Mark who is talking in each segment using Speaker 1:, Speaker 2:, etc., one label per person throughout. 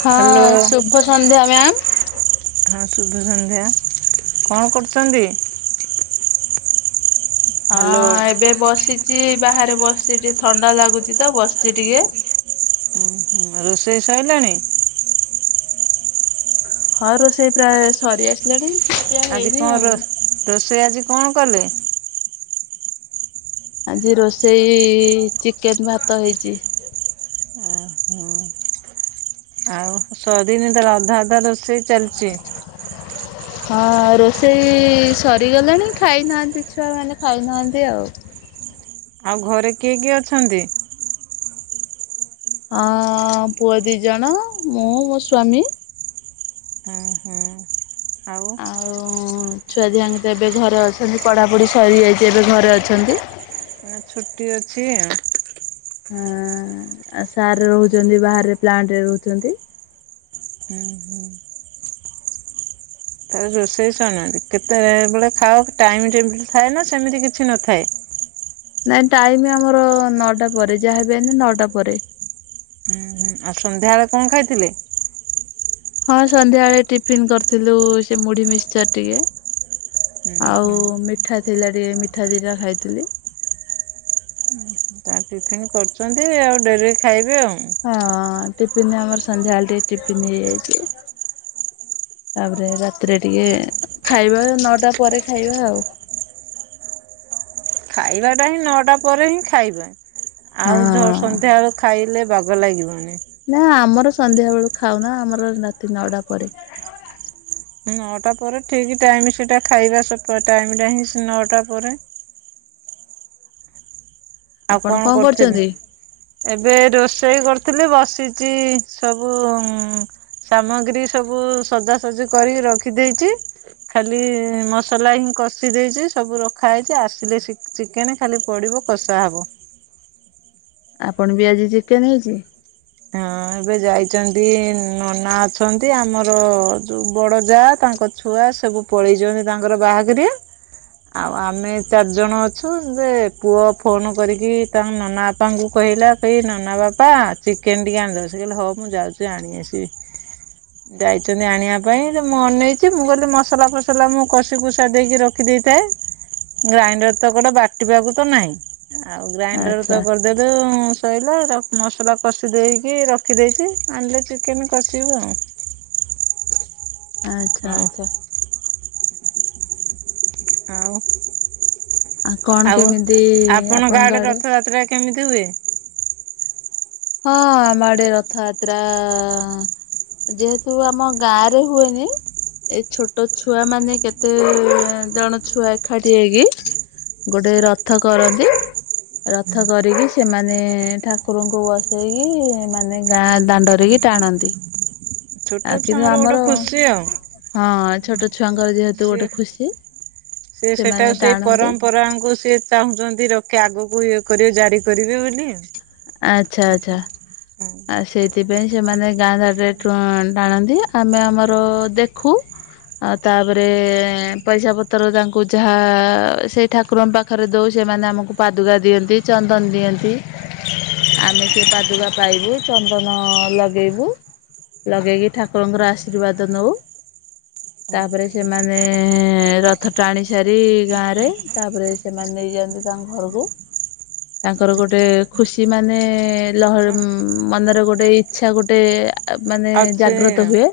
Speaker 1: ହଁ
Speaker 2: ହ୍ୟାଲୋ
Speaker 1: ଶୁଭ ସନ୍ଧ୍ୟା ମ୍ୟାମ୍।
Speaker 2: ହଁ ସୁଧ ସନ୍ଧ୍ୟା କଣ କରୁଛନ୍ତି? ହ୍ୟାଲୋ
Speaker 1: ହଁ ଏବେ ବସିଛି ବାହାରେ ବସିଛି ଟିକେ ଥଣ୍ଡା ଲାଗୁଛି ତ ବସିଛି ଟିକେ।
Speaker 2: ଉ ରୋଷେଇ ସରିଲାଣି।
Speaker 1: ହଁ ରୋଷେଇ ପ୍ରାୟ ସରି ଆସିଲାଣି। ଖିଆପିଆ
Speaker 2: ଆଜି
Speaker 1: ହେଇନି
Speaker 2: କଣ
Speaker 1: ଆଉ।
Speaker 2: ରୋ-ରୋଷେଇ ଆଜି କଣ କଲେ?
Speaker 1: ଆଜି ରୋଷେଇ ଚିକେନ ଭାତ ହେଇଛି।
Speaker 2: ଆ ହଁ। ଆଉ ଶରିନି ତାଲେ ଅଧା ଅଧା ରୋଷେଇ ଚାଲିଛି।
Speaker 1: ହଁ ରୋଷେଇ ସରିଗଲାଣି ଖାଇନାହାନ୍ତି ଛୁଆ ମାନେ ଖାଇନାହାନ୍ତି ଆଉ।
Speaker 2: ଆଉ ଘରେ କିଏ କିଏ ଅଛନ୍ତି?
Speaker 1: ହଁ ପୁଅ ଦି ଜଣ ମୁଁ ମୋ ସ୍ଵାମୀ।
Speaker 2: ହୁଁ ହୁଁ ଆଉ
Speaker 1: ଆଉ ଛୁଆ ଦିହାଙ୍କ ତ ଏବେ ଘରେ ଅଛନ୍ତି ପଢ଼ାପଢ଼ି ସରିଯାଇଛି ଏବେ ଘରେ ଅଛନ୍ତି।
Speaker 2: ହଁ ଛୁଟି ଅଛି ଆଉ।
Speaker 1: ହଁ ଆ ସାରରେ ରହୁଛନ୍ତି ବାହାରେ ପ୍ଲାଣ୍ଟ ରେ ରହୁଛନ୍ତି।
Speaker 2: ହୁଁ ହୁଁ। ତା ରୋଷେଇ ସାରିଲାଣି କେତେବେଳେ ବେଳେ ଖାଅ ଟାଇମ ଟେବୁଲୁ ଥାଏ ନା ସେମିତି କିଛି ନଥାଏ।
Speaker 1: ନାଇଁ ଟାଇମ ଆମର ନଅଟା ପରେ ଯାହାବି ହେନେ ନଅଟା ପରେ।
Speaker 2: ହୁଁ ହୁଁ ଆଉ ସନ୍ଧ୍ୟାବେଳେ କଣ ଖାଇଥିଲେ?
Speaker 1: ହଁ ସନ୍ଧ୍ୟାବେଳେ ଟିଫିିନ କରିଥିଲୁ ସେ ମୁଢ଼ି ମିିକଚର ଟିକେ।
Speaker 2: ହୁଁ
Speaker 1: ଆଉ
Speaker 2: ହୁଁ,
Speaker 1: ମିଠା ଥିଲା ଟିକେ ମିଠା ଦିଟା ଖାଇଥିଲି।
Speaker 2: [inaudible] ଚା ଟିଫିନ୍ କରିଛନ୍ତି ଆଉ ଡେରି ରେ ଖାଇବେ ଆଉ
Speaker 1: ହଁ ଟିଫିିନ ଆମର ସନ୍ଧ୍ୟାବେଳେ ଟିକେ ଟିଫିନ୍ ହେଇଯାଇଛି। ତାପରେ ରାତିରେ ଟିକେ ଖାଇବା ନଅଟା ପରେ ଖାଇବା ଆଉ।
Speaker 2: ଖାଇବାଟା ହିଁ ନଅଟା ପରେ ହିଁ ଖାଇବା। ଆଉ
Speaker 1: ହଁ।
Speaker 2: ସନ୍ଧ୍ୟାବେଳୁ ଖାଇଲେ ବାଗ ଲାଗିବନି।
Speaker 1: ନା ଆମର ସନ୍ଧ୍ୟା ବେଳୁ ଖାଉନା ଆମର ରାତି ନଅଟା ପରେ।
Speaker 2: ନଅଟା ପରେ ଠିକ ଟାଇମ ସେଇଟା ଖାଇବା ଟାଇମ ହିଁ ସେ ନଅଟା ପରେ। ଆଉ
Speaker 1: ଆପଣ
Speaker 2: କଣ କରୁଥିଲି?
Speaker 1: କରୁଛନ୍ତି?
Speaker 2: ଏବେ ରୋଷେଇ କରୁଥିଲି ବସିଚି ସବୁ ସାମଗ୍ରୀ ସବୁ ସଜାସଜି କରିକି ରଖିଦେଇଚି। ଖାଲି ମସଲା ହିଁ କଷି ଦେଇଛି ସବୁ ରଖା ହେଇଛି ଆସିଲେ ଶି ଚିକେନ ଖାଲି ପଡ଼ିବ କଷା ହବ।
Speaker 1: ଆପଣ ବି ଆଜି ଚିକେନ ହେଇଛି।
Speaker 2: ହଁ ଏବେ ଯାଇଛନ୍ତି ନନା ଅଛନ୍ତି ଆମର ଯୋଉ ବଡ଼ ଯା ତାଙ୍କ ଛୁଆ ସବୁ ପଳେଇ ଯନ୍ତି ତାଙ୍କର ବାହାଘରିଆ। ଆଉ ଆମେ ଚାରିଜଣ ଅଛୁ ଯେ ପୁଅ ଫୋନ୍ କରିକି ତାଙ୍କ ନନା ବାପାଙ୍କୁ କହିଲା ସେଇ ନନା ବାପା ଚିକେନ ଟିକେ ଆଣିଛନ୍ତି ସେ କହିଲେ ହଁ ମୁଁ ଯାଉଛି ଆଣି ଆସିବି। ଯାଇଛନ୍ତି ଆଣିବା ପାଇଁ ଯେ ମୁଁ ଅନେଇଛି ମୁଁ କହିଲି ମସଲା ଫସଲା ମୁଁ କଷି କୁଷା ଦେଇକି ରଖିଦେଇଥାଏ। ଗ୍ରାଇଣ୍ଡର ତ କୁଆଡ଼େ ବାଟିବାକୁ ତ ନାହିଁ। ଆଉ ଗ୍ରାଇଣ୍ଡର
Speaker 1: ଆଚ୍ଛା।
Speaker 2: ତ କରିଦେଲୁ ଶଇଲା ତା ମସଲା କଷି ଦେଇକି ରଖିଦେଇଛି ଆଣିଲେ ଚିକେନ୍ କଷିବୁ ଆଉ
Speaker 1: ଆଚ୍ଛା
Speaker 2: ଆଉ
Speaker 1: ଆଚ୍ଛା।
Speaker 2: ଆଉ
Speaker 1: କଣ
Speaker 2: ଆଉ
Speaker 1: କେମିତି
Speaker 2: ଆପଣଙ୍କ ଆଡ଼େ ରଥଯାତ୍ରା କେମିତି ହୁଏ?
Speaker 1: ହଁ ଆମ ଆଡ଼େ ରଥଯାତ୍ରା ଯେହେତୁ ଆମ ଗାଁ ରେ ହୁଏନି। ଏ ଛୋଟ ଛୁଆ ମାନେ କେତେ ଜଣ ଛୁଆ ଏଖାଠି ହେଇକି ଗୋଟେ ରଥ କରନ୍ତି ରଥ କରିକି ସେମାନେ ଠାକୁରଙ୍କୁ ବ ସେଇକି ମାନେ ଗାଁ ଦାଣ୍ଡରେକି ଟାଣନ୍ତି। ଆଉ
Speaker 2: ଛୋଟ
Speaker 1: କିନ୍ତୁ
Speaker 2: ଛୁଆଙ୍କର
Speaker 1: ଆମର
Speaker 2: ଗୋଟେ ଖୁସି ଆଉ।
Speaker 1: ହଁ ଛୋଟ ଛୁଆଙ୍କର ଯେ
Speaker 2: ସିଏ ସେ ସେଟା
Speaker 1: ସେମାନେ
Speaker 2: କୁ ସେଇ
Speaker 1: ଟାଣନ୍ତି
Speaker 2: ପରମ୍ପରାଙ୍କୁ ସିଏ ଚାହୁଁଛନ୍ତି ରଖେ ଆଗକୁ ଇଏ କରିବେ ଜାରି କରିବେ ବୋଲି।
Speaker 1: ଆଚ୍ଛା ଆଚ୍ଛା
Speaker 2: ହଁ।
Speaker 1: ଆଉ ସେଇଥିପାଇଁ ସେମାନେ ଗାଁ ଦାଣ୍ଡରେ ଟ ଟାଣନ୍ତି ଆମେ ଆମର ଦେଖୁ ଆଉ ତାପରେ ପଇସା ପତ୍ର ତାଙ୍କୁ ଯାହା ସେଇଠା କୁରଙ୍କ ପାଖରେ ଦୋଉ ସେମାନେ ଆମକୁ ପାଦୁକା ଦିଅନ୍ତି ଚନ୍ଦନ ଦିଅନ୍ତି।
Speaker 2: ଉ
Speaker 1: ଆମେ ସେ
Speaker 2: ହୁଁ।
Speaker 1: ପାଦୁକା ପାଇବୁ ଚନ୍ଦନ ଲଗେଇବୁ। ଲଗେଇକି ଠାକୁରଙ୍କର ଆଶୀର୍ବାଦ ନୋଉ।
Speaker 2: [inaudible]
Speaker 1: ତାପରେ ସେମାନେ ରଥ ଟାଣି ସାରି ଗାଁ ରେ ତାପରେ ସେମାନେ ନେଇଯାଆନ୍ତି ତାଙ୍କ ଘରକୁ ତାଙ୍କର ଗୋଟେ ଖୁସିମାନେ ଲହ ଉଁମ ମନରେ ଗୋଟେ ଇଚ୍ଛା ଗୋଟେ ମାନେ
Speaker 2: ଅଛି
Speaker 1: ଜାଗ୍ରତ
Speaker 2: ଆଉ।
Speaker 1: ହୁଏ।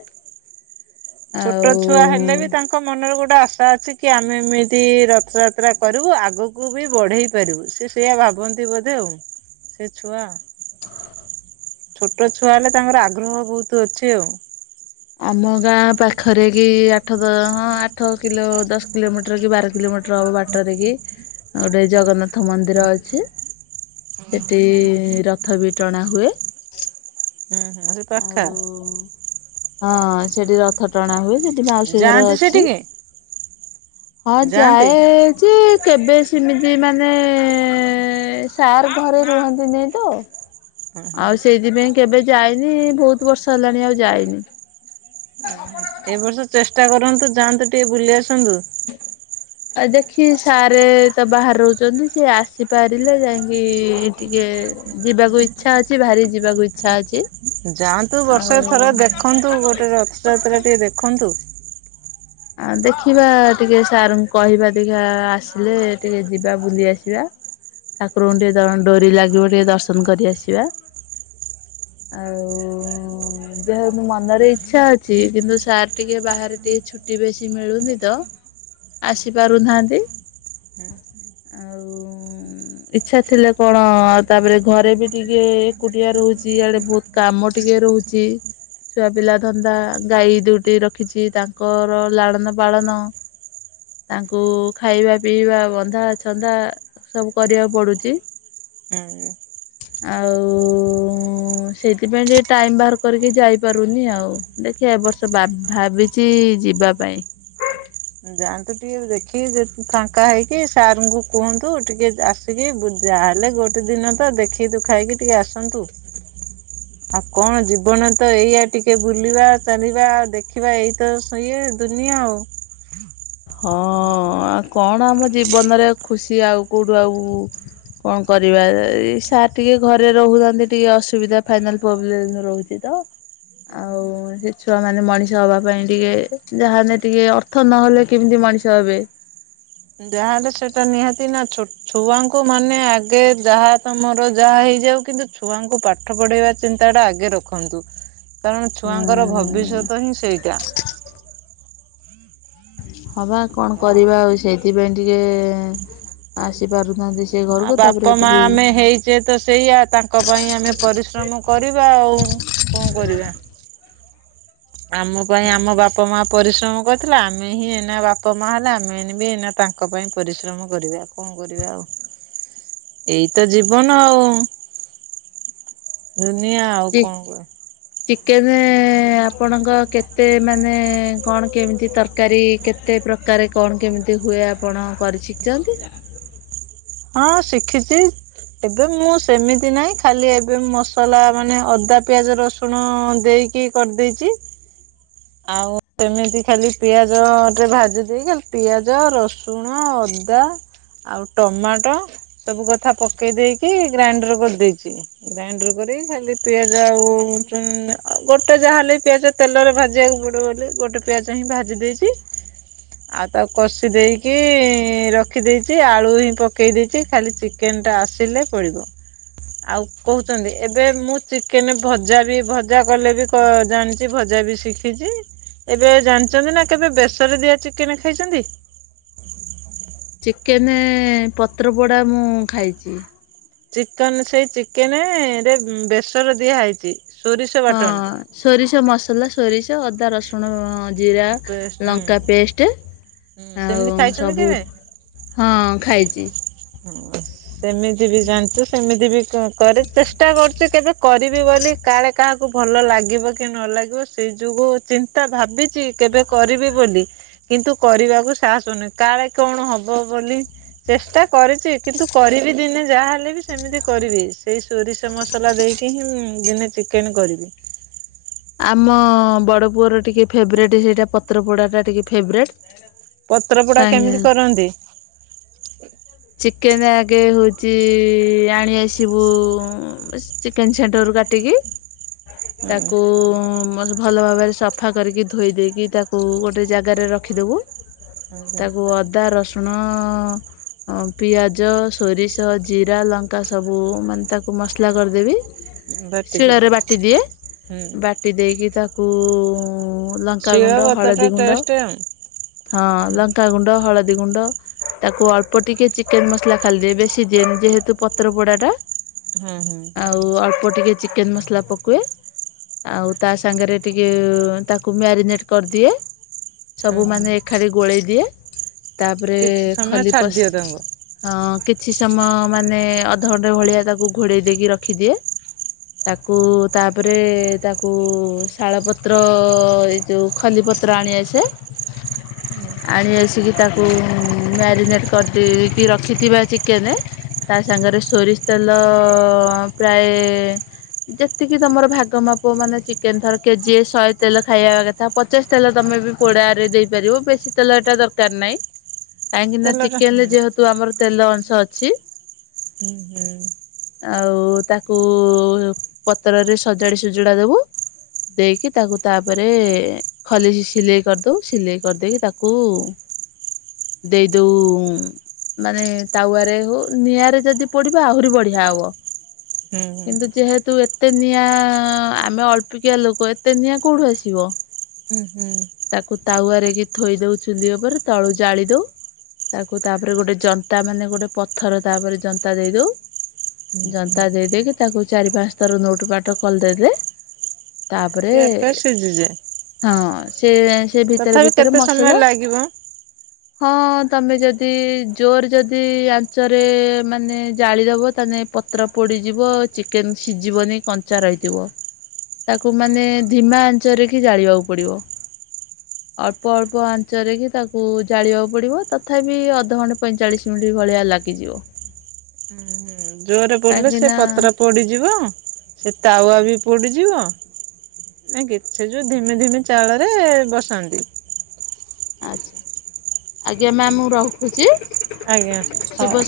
Speaker 1: ଆଉ
Speaker 2: ଛୋଟ ଛୁଆ ହେଲେ ବି ତା ଙ୍କ ମନରେ ଗୋଟେ ଆଶା ଅଛି କି ଆମେ ଏମିତି ରଥଯାତ୍ରା କରିବୁ ଆଗକୁ ବି ବଢେଇ ପାରିବୁ। ସେ ସେୟା ଭାବନ୍ତି ବୋଧେ ଆଉ ସେ ଛୁଆ। ଛୋଟ ଛୁଆ ହେଲେ ତାଙ୍କର ଆଗ୍ରହ ବହୁତ ଅଛି ଆଉ।
Speaker 1: ଆମ ଗାଁ ପାଖରେ କି ଆଠ ଦ ହଁ ଆଠ କିଲୋ ଦଶ କିଲୋମିଟର କି ବାର କିଲୋମିଟର ହବ ବା ଟରେ କି ଗୋଟେ ଜଗନ୍ନାଥ ମନ୍ଦିର ଅଛି ସେଠି ରଥ ବି ଟଣା ହୁଏ।
Speaker 2: ହୁଁ ହୁଁ ସେ
Speaker 1: ଆଉ
Speaker 2: ପାଖା
Speaker 1: ହଁ ସେଠି ରଥ ଟଣା ହୁଏ। ସେ ମାଉସୀ ଘର
Speaker 2: ଯାଆନ୍ତି
Speaker 1: ଅଛି।
Speaker 2: ସେଠିକି?
Speaker 1: ହଁ
Speaker 2: ଯାଆନ୍ତି
Speaker 1: ଯାଏ ଯେ କେବେ ସେମିତି ମାନେ ସାର୍ ଘରେ ରୁହନ୍ତିନି ତ
Speaker 2: ହଁ ହଁ
Speaker 1: ଆଉ ସେଇଥିପାଇଁ କେବେ ଯାଇନି। ବହୁତ ବର୍ଷ ହେଲାଣି ଆଉ ଯାଇନି।
Speaker 2: ଏ ବର୍ଷ ଚେଷ୍ଟା କରନ୍ତୁ ଯାଆନ୍ତୁ ଟିକେ ବୁଲି ଆସନ୍ତୁ।
Speaker 1: ଆଉ ଦେଖି ସାରେ ତ ବାହାରେ ରହୁଛନ୍ତି ସିଏ ଆସିପାରିଲେ ଯାଇକି ଟିକେ ଯିବାକୁ ଇଚ୍ଛା ଅଛି। ଭାରି ଯିବାକୁ ଇଚ୍ଛା ଅଛି।
Speaker 2: ଯାଆନ୍ତୁ ବର୍ଷରେ
Speaker 1: ଆଉ
Speaker 2: ଥର ଦେଖନ୍ତୁ। ଗୋଟେ ରଥଯାତ୍ରା ଟିକେ ଦେଖନ୍ତୁ।
Speaker 1: ଆ ଦେଖିବା ଟିକେ ସାର୍ ଙ୍କୁ କହିବା ଦେଖା ଆସିଲେ ଟିକେ ଯିବା ବୁଲି ଆସିବା। ଠାକୁରଙ୍କୁ ଟିକେ ଦ ଡୋରି ଲାଗିବ ଟିକେ ଦର୍ଶନ କରି ଆସିବା। ଆଉ ଦେହ ମୁ ମନରେ ଇଚ୍ଛା ଅଛି କିନ୍ତୁ ସାର୍ ଟିକେ ବାହାରେ ଟିକେ ଛୁ ଟି ବେଶୀ ମିଳୁନି ତ ଆସି ପାରୁନାହାନ୍ତି। ଇଛା ଥିଲେ କଣ ଆ ତାପରେ ଘରେ ବି ଟିକେ ଏକୁଟିଆ ରହୁଛି ଇଆଡେ ବହୁତ କାମ ଟିକେ ରହୁଛି। ଛୁଆ ପିଲା ଧନ୍ଦା ଗାଈ ଦୁଇଟି ରଖିଛି ତାଙ୍କ ଙ୍କର ଲାଳନ ପାଳନ ତାଙ୍କୁ ଖାଇବା ପିଇବା ବନ୍ଧାଛନ୍ଦା ସବୁ କରିବାକୁ ପଡୁଛି।
Speaker 2: ହୁଁ।
Speaker 1: ଆଉ ହଁ ସେଇଥିପାଇଁ ଟିକେ ଟାଇମ ବାହାର କରିକି ଯାଇପାରୁନି ଆଉ। ଦେଖିବା ଏ ବର୍ଷ ବା ଭାବିଛି ଯିବା ପାଇଁ।
Speaker 2: ଯାଆନ୍ତୁ ଟିକେ ଦେଖି ଫାଙ୍କା ହେଇକି ସାଟଙ୍କୁ କୁହନ୍ତୁ ଟିକେ ଆସ କି ଯାହେଲେ ଗୋଟେ ଦିନ ତ ଦେଖି ଦୁଖାକି ଟିକେ ଆସନ୍ତୁ। ଆଉ କଣ ଜୀବନ ତ ଏଇଆ ଟିକେ ବୁଲିବା, ଚାଲିବା ଆଉ ଦେଖିବା ଏଇ ତ ସ ଇଏ ଦୁନିଆ ଆଉ।
Speaker 1: ହଁ ଆଉ କଣ ଆମ ଜୀବନରେ ଖୁସି ଆଉ କଉଠୁ ଆଉ କଣ କରିବା ଏଇ ସାର୍ ଟିକେ ଘରେ ରହୁଥାନ୍ତି ଟିକେ ଅସୁବିଧା ଫାଇନାବ୍ ପୋବେଲମ ରହୁଛି। ତ ଆଉ ସେ ଛୁଆ ମାନେ ମଣିଷ ହବା ପାଇଁ ଟିକେ ଯାହେନେ ଟିକେ ଅର୍ଥ ନହେଲେ କେମିତି ମଣିଷ ହେବେ?
Speaker 2: ଯାହାଲେ ସେଟା ନିହାତି ନା। ଛୋଟ ଛୁଆଙ୍କୁ ମାନେ ଆଗେ ଯାହା ତମର ଯାହା ହେଇଯାଉ, କିନ୍ତୁ ଛୁଆଙ୍କୁ ପାଠ ପାଠ ପଢ଼େଇବା ଚିନ୍ତାଟା ଆଗେ ରଖନ୍ତୁ। କାରଣ ଛୁଆଙ୍କର ଭବିଷ୍ୟତ ହିଁ ସେଇଟା।
Speaker 1: ହବା କଣ କରିବା ଆଉ ସେଇଥିପାଇଁ ଟିକେ ଆସିପାରୁ ନାହାନ୍ତି।
Speaker 2: ଆଉ ବାପା ମା ଆମେ ହେଇ ସେ ତ ସେଇଆ ତାଙ୍କ ପାଇଁ ଆମେ ପରିଶ୍ରମ କରିବା ଆଉ। କଣ କରିବା? ଆମ ପାଇଁ ଆମ ବାପା ବାପା ମା ପରିଶ୍ରମ କରିଥିଲେ ଆମେ ହିଁ ଏନା ବାପା ମା ହେଲେ ଆମେ ଏ ବି ଏନା ତାଙ୍କ ପାଇଁ ପରିଶ୍ରମ କରିବା। କଣ କଣ କରିବା ଆଉ ଏଇ ତ ଜୀବନ ଆଉ ଦୁନିଆ ଆଉ କଣ କରି
Speaker 1: ଚିକେନ ଆପଣଙ୍କ କେତେ ମାନେ କଣ କେମିତି ତରକାରୀ କେତେ? ପ୍ରକାରେ କଣ କେମିତି ହୁଏ ଆପଣ କରି ଶିଖିଛନ୍ତି?
Speaker 2: ହଁ ଶିଖିଛି ଏବେ ମୁଁ ସେମିତି ନାହିଁ ଖାଲି ଏବେ ମସଲା ମାନେ ଅଦା ପିଆଜ ରସୁଣ ଦେଇକି କିଏ କରିଦେଇଛି ଆଉ ସେମିତି ଖାଲି ପିଆଜ ଟେ ଭାଜି ଦେଇେକି ଖାଲି ପିଆଜ ରଷୁ ସୁଣ ଅଦା ଆଉ ଟମାଟୋ ସବୁ କଥା ପକେଇ ଦେଇକି ଗ୍ରାଇଣ୍ଡର୍ କରିଦେଇଛି। ଗ୍ରାଇଣ୍ଡର କରି ଖାଲି ପିଆଜ ଆଉ ଗୋଟେ ଯାହା ହେଲେ ପିଆଜ ତେଲରେ ଭା [unintelligible] ଯିବାକୁ ପଡ଼ ଗଲେ [unintelligible] ଗୋଟେ ପିଆଜ ହିଁ ଭାଜି ଦେଇଛି। ଆଉ ତାକୁ କଷି ଦେଇକି ରଖିଦେଇଛି ଆଳୁ ହିଁ ପକେଇ ଦେଇଛି ଖାଲି ଚି କେନ୍ଟା ଆସିଲେ ପଡିବ। ଆଉ କହୁଛନ୍ତି ଏବେ ମୁଁ ଚିକେନ ଭଜା ବି ଭଜା କଲେ ବି ଜାଣିଛି ଭଜା ବି ଶିଖି ଦେଖଛି ଏବେ ଜାଣିଛନ୍ତି ନା କେବେ ବେସର ଦିଆ ଚିକେନ ଖାଇଛନ୍ତି?
Speaker 1: ଚିକେନ ପତ୍ରପୋଡ଼ା ମୁଁ ଖାଇଛି।
Speaker 2: ଚିକେନ ସେଇ ଚିକେନ ରେ ବେସର ଦିଆହେଇଛି, ସୋରିଷ
Speaker 1: ହଁ
Speaker 2: ବାଟଣ
Speaker 1: ସୋରିଷ ମସଲା ସୋରିଷ ଅଦା ରସୁଣ ଜିରା
Speaker 2: ପେଷ୍ଟ ହୁଁ
Speaker 1: ଲଙ୍କା ପେଷ୍ଟ
Speaker 2: ହୁଁ ସେମିତି
Speaker 1: ଆଉ
Speaker 2: ଖାଇଛନ୍ତି
Speaker 1: ସବୁ ହଁ ଖାଇଛି।
Speaker 2: ହ ସେମିତି ବି ଜାଣିଛୁ ସେମିତି ବି କରେ ଚେଷ୍ଟା କରୁଛୁ କେବେ କରିବି ବୋଲି କାଳେ କାହାକୁ ଭଲ ଲାଗିବ କି ନ ଲାଗିବ ସେଇ ଯୋଗୁଁ ତା ଭାବିଛି କେବେ କରିବି ବୋଲି କିନ୍ତୁ କରିବାକୁ ସାହସନି କାଳେ କଣ ହବ ବୋଲି ଚେଷ୍ଟା କରିଛି କିନ୍ତୁ କରିବି ଦିନେ ଯାହାହଲେ ବି ସେମିତି କରିବି ସେଇ ସୋରିଷ ମସଲା ଦେଇକି ହିଁ ମୁଁ ଦିନେ ଚିକେନ କରିବି।
Speaker 1: ଆମ ବଡ଼ ପୁଅର ଟିକେ ଫେବରେଟ୍ ସେଇଟା ପତ୍ରପୋଡା ଟା ଟିକେ ଫେବରେଟ୍
Speaker 2: ପତ୍ର ପୋଡା
Speaker 1: କାହିଁକି
Speaker 2: କେମିତି କରନ୍ତି?
Speaker 1: ଚିକେନ୍ ଆଗେ ହେଉଛି ଆଣି ଆସିବୁ ଚିକେନ ସେଣ୍ଟର ରୁ କାଟିକି
Speaker 2: ହଉ।
Speaker 1: ତାକୁ ଭଲ ଭାବରେ ସଫା କରିକି ଧୋଇ ଦେଇକି ତାକୁ ଗୋଟେ ଜାଗାରେ ରଖିଦବୁ। ତାକୁ ଅଦା ରସୁଣ ହଁ ପିଆଜ ସୋରିଷ ଜିରା ଲଙ୍କା ସବୁ ମାନେ ତାକୁ ମସଲା କରିଦେବି
Speaker 2: ବାଟି ଦିଅ
Speaker 1: ଶିଳରେ ବାଟି ଦିଏ
Speaker 2: ହୁଁ
Speaker 1: ବାଟି ଦେଇକି ତାକୁ
Speaker 2: ଶିଳ
Speaker 1: ଲଙ୍କାଗୁଣ୍ଡ
Speaker 2: ବତାଟା
Speaker 1: ହଳଦୀ ଗୁଣ୍ଡ
Speaker 2: ଟେଷ୍ଟ ଆଉ
Speaker 1: ହଁ ଲଙ୍କାଗୁଣ୍ଡ ହଳଦୀ ଗୁଣ୍ଡ ତାକୁ ଅଳ୍ପ ଟିକେ ଚିକେନ ମସଲା ଖାଲି ଦିଏ ବେଶି ଦିଏନି ଯେହେତୁ ପତ୍ର ପୋଡା ଟା
Speaker 2: ହଁ ହଁ।
Speaker 1: ଆଉ ଅଳ୍ପ ଟିକେ ଚିକେନ୍ ମସଲା ପକାଏ ଆଉ ତା ସାଙ୍ଗରେ ଟିକେ ତାକୁ ମ୍ୟାରିନେଟ କରିଦିଏ, ସବୁ
Speaker 2: ହଁ
Speaker 1: ମାନେ ଅଖାରେ ଗୋଳେଇ ଦିଏ ତାପରେ
Speaker 2: କିଛି ସମୟ
Speaker 1: ଖଲି
Speaker 2: ଛାଡି
Speaker 1: ପସ୍
Speaker 2: ଦିଅ ତାଙ୍କୁ।
Speaker 1: ହଁ କିଛି ସମୟ ମାନେ ଅଧଘଣ୍ଟେ ଭଳିଆ ତାକୁ ଘୋଡ଼େଇ ଦେଇକି ରଖିଦିଏ। ତାକୁ ତାପରେ ଏ ତାକୁ ଶାଳପତ୍ର ଏଇ ଯୋଉ ଖଲିପତ୍ର ଆଣିଆସେ।
Speaker 2: ହୁଁ।
Speaker 1: ଆଣି ଆସିକି ତାକୁ ମ୍ୟାରିନେଟ୍ କରିଦେଇକି ରଖିଥିବା ଚିକେନରେ ତା ସାଙ୍ଗରେ ଶୋରିଷ ତେଲ ପ୍ରାୟେ ଯେତିକି ତମର ଭାଗ ମା ପ ମାନେ ଚିକେନ ଥର କେଜିଏ ଶହେ ତେଲ ଖାଇବା କଥା ପଚାଶ ତେଲ ତମେ ବି ପୋଡାରେ ଦେଇପାରିବ ବେଶୀ ତେଲ ଏଟା ଦରକାର ନାଇଁ। କାହିଁକିନା
Speaker 2: ତେଲଟା ହୁଁ
Speaker 1: ଚିକେନରେ ଯେହେତୁ ଆମର ତେଲ ଅଂଶ ଅଛି।
Speaker 2: ହୁଁ ହୁଁ।
Speaker 1: ଆଉ ତାକୁ ପତରରେ ସଜାଡି ସୁଜୁଡା ଦୋବୁ। ଦେଇକି ତାକୁ ତାପରେ ଏ ଖଲିରେ ସିଲେଇ କରିଦୋବୁ ସିଲେଇ କରିଦେଇକି ତାକୁ ଦେଇଦୋଉ ଉମ୍ ମାନେ ତାୱରେ ହୋଉ ନିଆଁରେ ଯଦି ପୋଡିବେ ଆହୁରି ବଢିଆ ହବ।
Speaker 2: ହୁଁ ହୁଁ
Speaker 1: କିନ୍ତୁ ଯେହେତୁ ଏତେ ନିଆଁ ଆମେ ଅଳ୍ପିକିଆ ଏତେ ଲୋକ ଏତେ ନିିଆଁ କୋଉଠୁ ଆସିବ।
Speaker 2: ଉଁହୁଁ।
Speaker 1: ତାକୁ ତାୱରେକି ଥୋଇଦୋଉ ଚୁଲି ଓପରେ ତଳୁ ଜାଳିଦୋଉ। ତାକୁ ତାପରେ ଗୋଟେ ଜନ୍ତା ମାନେ ଗୋଟେ ପଥର ତାପରେ ଜନ୍ତା ଦେଇଦୋଉ।
Speaker 2: ହୁଁ ହୁଁ।
Speaker 1: ଜନ୍ତା ଦେଇଦେଇକି ତାକୁ ଚାରିପାଞ୍ଚ ଥର ନୋଉଟୁ ପାଟ କଲଦେଲେ। ତାପରେ
Speaker 2: ସେ ଆପେ ସିଝିଯାଏ
Speaker 1: ହଁ ସିଏ ସେ ଭିତରେ
Speaker 2: ତଥାପି
Speaker 1: ଭିତରେ
Speaker 2: କେତେ ସମୟ
Speaker 1: ମସଲା
Speaker 2: ଲାଗିବ?
Speaker 1: ହଁ ତମେ ଯଦି ଜୋରେ ଯଦି ଆଞ୍ଚରେ ମାନେ ଜାଳିଦବ ତାହାନେ ପତ୍ର ପୋଡ଼ିଯିବ ଚିକେନ ସିଜିବନି କଞ୍ଚା ରହିଯିବ। ତାକୁ ମାନେ ଧିମା ଆଞ୍ଚରେକି ଜାଳିବାକୁ ପଡିବ। ଅଳ୍ପ ଅଳ୍ପ ଆଞ୍ଚରେ କି ତାକୁ ଜାଳିବାକୁ ପଡିବ ତଥାପି ଅଧଘଣ୍ଟେ ପଇଁଚାଳିଶ ମିନଟି ଭଳିଆ ଲା ଗିଯିବ
Speaker 2: ଉଁହୁଁ ଜୋରେ ପଡ଼ିଲେ ସେ
Speaker 1: ନା
Speaker 2: ପତ୍ର ପୋଡ଼ିଯିବ। ସେ ତାୱା ବି ପୋଡ଼ିଯିବ। ନାକି ସେ ଯୋଉ ଧିମି ଧିମି ଚାଉଳରେ ବସାନ୍ତି।
Speaker 1: ଆଚ୍ଛା ଆଜ୍ଞା ମ୍ୟାମ୍ ମୁଁ ରଖୁଚି।
Speaker 2: ଆଜ୍ଞା ହଉ।